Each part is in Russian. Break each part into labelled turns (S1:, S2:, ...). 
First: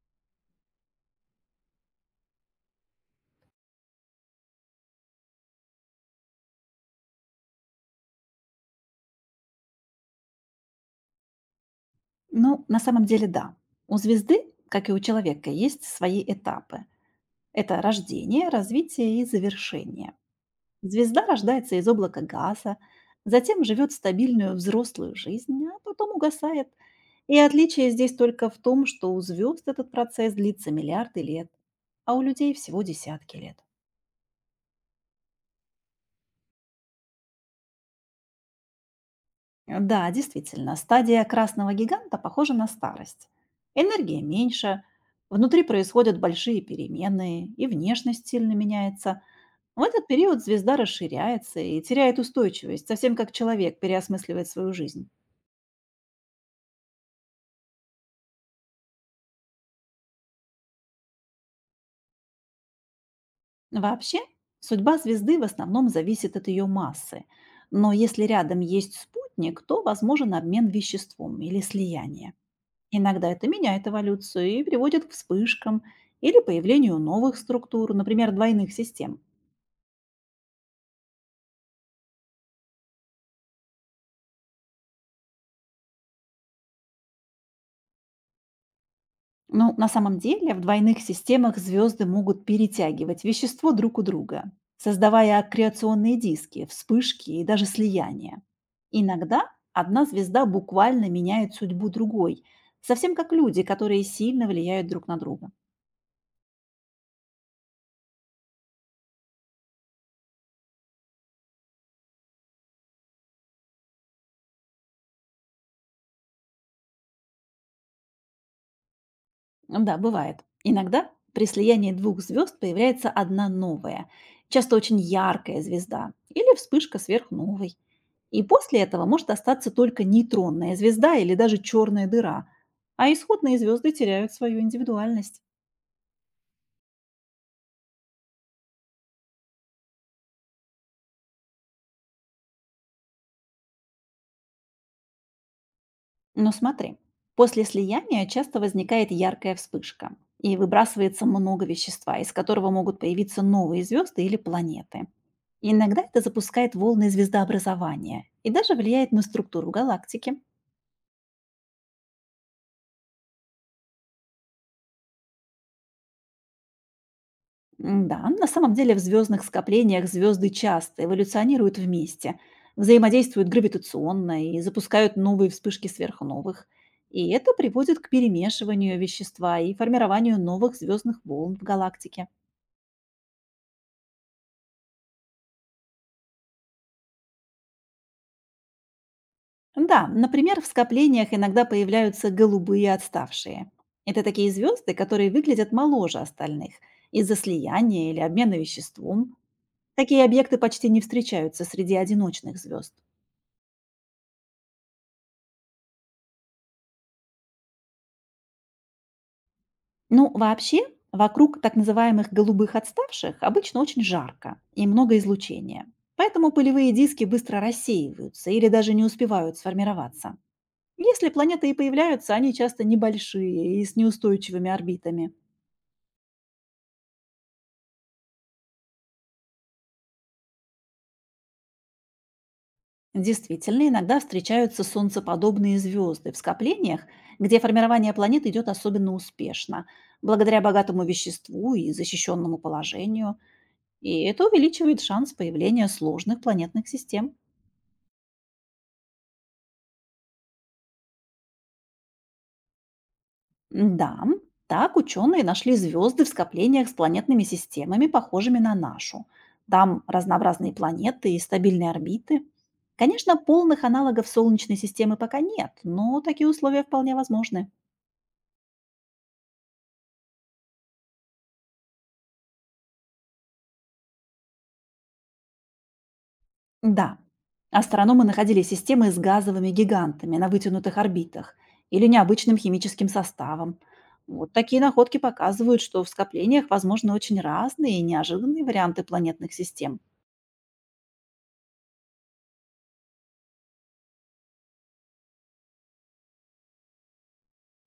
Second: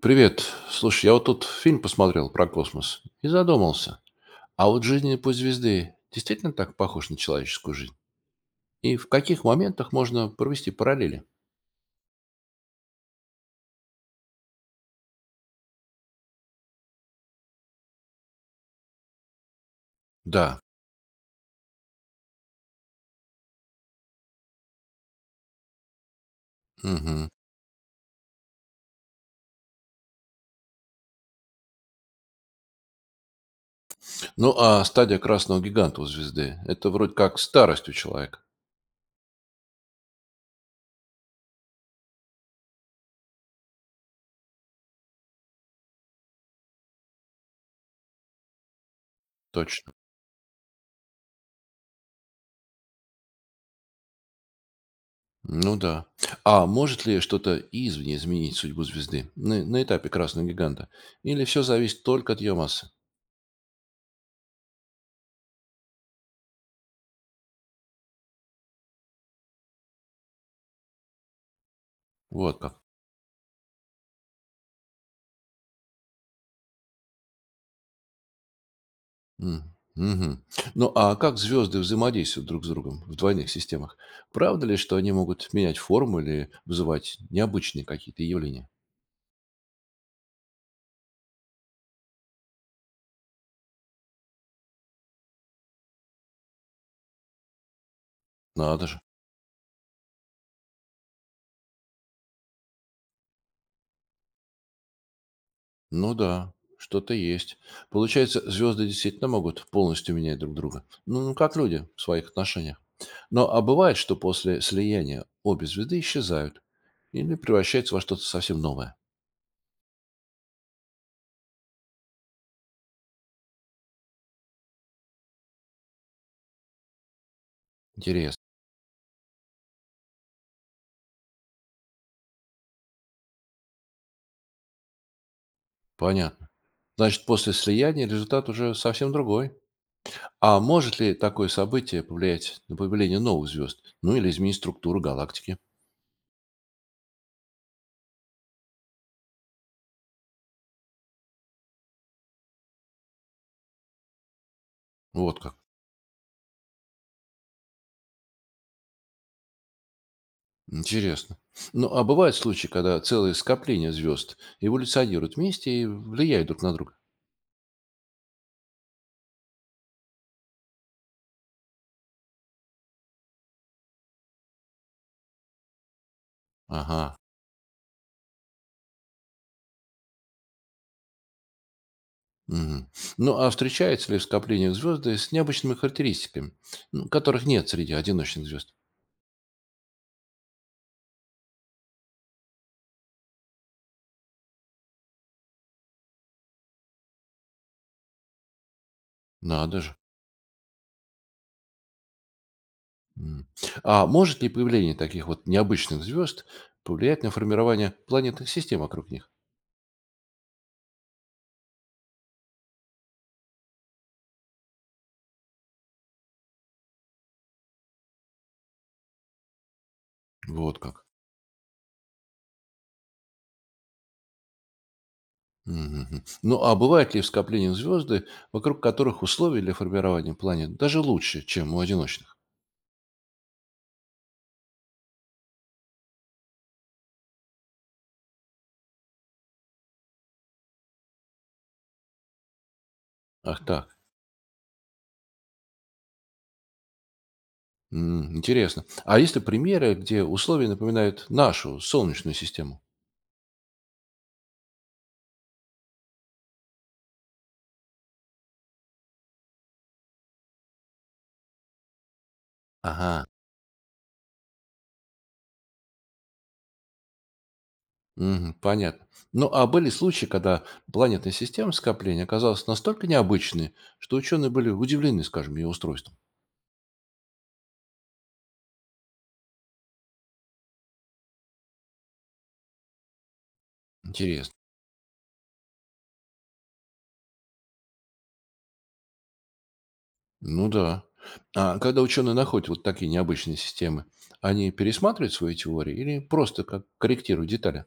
S1: Привет. Слушай, я вот тут фильм посмотрел про космос и задумался. А вот жизненный путь звезды действительно так похож на человеческую жизнь? И в каких моментах можно провести параллели?
S2: Ну, на самом деле, да. У звезды, как и у человека, есть свои этапы. Это рождение, развитие и завершение.
S1: Да.
S2: Звезда рождается из облака газа, затем живет стабильную взрослую жизнь, а потом угасает.
S1: Мгм.
S2: И отличие здесь только в том, что у звезд этот процесс длится миллиарды лет, а у людей всего десятки лет.
S1: Ну, а стадия красного гиганта у звезды – это вроде как старость у человека.
S2: Да, действительно, стадия красного гиганта похожа на старость. Энергия меньше, внутри происходят большие перемены, и внешность сильно меняется. В
S1: Точно.
S2: этот период звезда расширяется и теряет устойчивость, совсем как человек переосмысливает свою жизнь.
S1: Ну да. А может ли что-то извне изменить судьбу звезды на этапе красного гиганта? Или все зависит только от ее массы?
S2: Вообще, судьба звезды в основном зависит от ее массы. Но если рядом есть спутник, то возможен обмен веществом или слияние.
S1: Вот как.
S2: Иногда это меняет эволюцию и приводит к вспышкам или появлению новых структур, например, двойных систем.
S1: М, мгм. Ну, а как звезды взаимодействуют друг с другом в двойных системах? Правда ли, что они могут менять форму или вызывать необычные какие-то явления?
S2: Но на самом деле в двойных системах звезды могут перетягивать вещество друг у друга, создавая аккреционные диски, вспышки и даже слияния.
S1: Надо же.
S2: Иногда одна звезда буквально меняет судьбу другой, совсем как люди, которые сильно влияют друг на друга.
S1: Ну да, что-то есть. Получается, звезды действительно могут полностью менять друг друга. Ну, как люди в своих отношениях. Но а бывает, что после слияния обе звезды исчезают или превращаются во что-то совсем новое.
S2: Да, бывает. Иногда при слиянии двух звезд появляется одна новая, часто очень яркая звезда или вспышка сверхновой.
S1: Интересно.
S2: И после этого может остаться только нейтронная звезда или даже черная дыра, а исходные звезды теряют свою индивидуальность.
S1: Понятно. Значит, после слияния результат уже совсем другой. А может ли такое событие повлиять на появление новых звезд? Ну или изменить структуру галактики?
S2: Но смотри, после слияния часто возникает яркая вспышка и выбрасывается много вещества, из которого могут появиться новые звезды или планеты.
S1: Вот как.
S2: Иногда это запускает волны звездообразования и даже влияет на структуру галактики.
S1: Интересно. Ну, а бывают случаи, когда целые скопления звезд эволюционируют вместе и влияют друг на друга?
S2: Да, на самом деле в звездных скоплениях звезды часто эволюционируют вместе, взаимодействуют гравитационно и запускают новые вспышки сверхновых.
S1: Ага.
S2: И это приводит к перемешиванию вещества и формированию новых звездных волн в галактике.
S1: Мгм. Ну, а встречаются ли в скоплениях звезды с необычными характеристиками, ну, которых нет среди одиночных звезд?
S2: Да, например, в скоплениях иногда появляются голубые отставшие. Это такие звезды, которые выглядят моложе остальных из-за слияния или обмена веществом.
S1: Надо же.
S2: Такие объекты почти не встречаются среди одиночных звезд.
S1: М. А может ли появление таких вот необычных звезд повлиять на формирование планетных систем вокруг них?
S2: Ну, вообще, вокруг так называемых голубых отставших обычно очень жарко и много излучения. Поэтому пылевые диски быстро рассеиваются или даже не успевают сформироваться.
S1: Вот как.
S2: Если планеты и появляются, они часто небольшие и с неустойчивыми орбитами.
S1: Мгм. Ну, а бывают ли в скоплении звезды, вокруг которых условия для формирования планет даже лучше, чем у одиночных?
S2: Действительно, иногда встречаются солнцеподобные звезды в скоплениях, где формирование планет идет особенно успешно, благодаря богатому веществу и защищенному положению,
S1: Ах так.
S2: и это увеличивает шанс появления сложных планетных систем.
S1: М, интересно. А есть ли примеры, где условия напоминают нашу Солнечную систему?
S2: Да, так ученые нашли звезды в скоплениях с планетными системами, похожими на нашу. Там разнообразные планеты и стабильные орбиты.
S1: Ага.
S2: Конечно, полных аналогов Солнечной системы пока нет, но такие условия вполне возможны.
S1: Мгм, понятно. Ну, а были случаи, когда планетная система скопления оказалась настолько необычной, что ученые были удивлены, скажем, ее устройством?
S2: Да. Астрономы находили системы с газовыми гигантами на вытянутых орбитах или необычным химическим составом. Вот
S1: Интересно.
S2: такие находки показывают, что в скоплениях возможны очень разные и неожиданные варианты планетных систем.
S1: Ну да. А когда ученые находят вот такие необычные системы, они пересматривают свои теории или просто как корректируют детали?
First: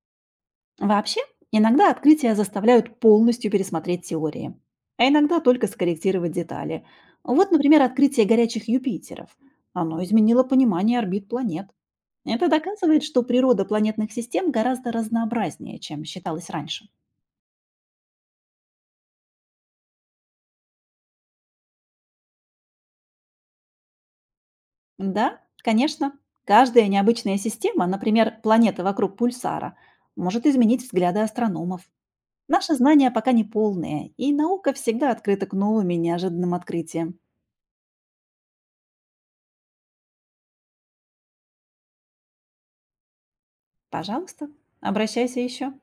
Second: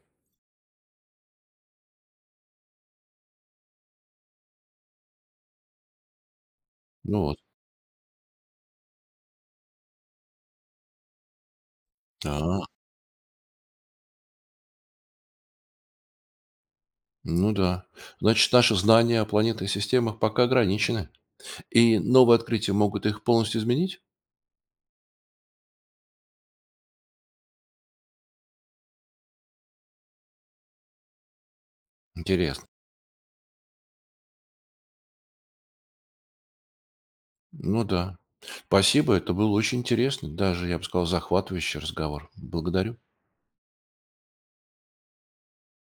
S2: Вообще, иногда открытия заставляют полностью пересмотреть теории, а иногда только скорректировать детали.
S1: Ну вот,
S2: Вот, например, открытие горячих Юпитеров. Оно изменило понимание орбит планет. Это
S1: да,
S2: доказывает, что природа планетных систем гораздо разнообразнее, чем считалось раньше.
S1: ну да. Значит, наши знания о планетных системах пока ограничены, и новые открытия могут их полностью изменить?
S2: Да, конечно. Каждая необычная система, например, планета вокруг пульсара, может изменить взгляды астрономов.
S1: Интересно.
S2: Наши знания пока не полные, и наука всегда открыта к новым и неожиданным открытиям.
S1: Ну да. Спасибо, это был очень интересный, даже, я бы сказал, захватывающий разговор. Благодарю.
S2: Пожалуйста, обращайся еще.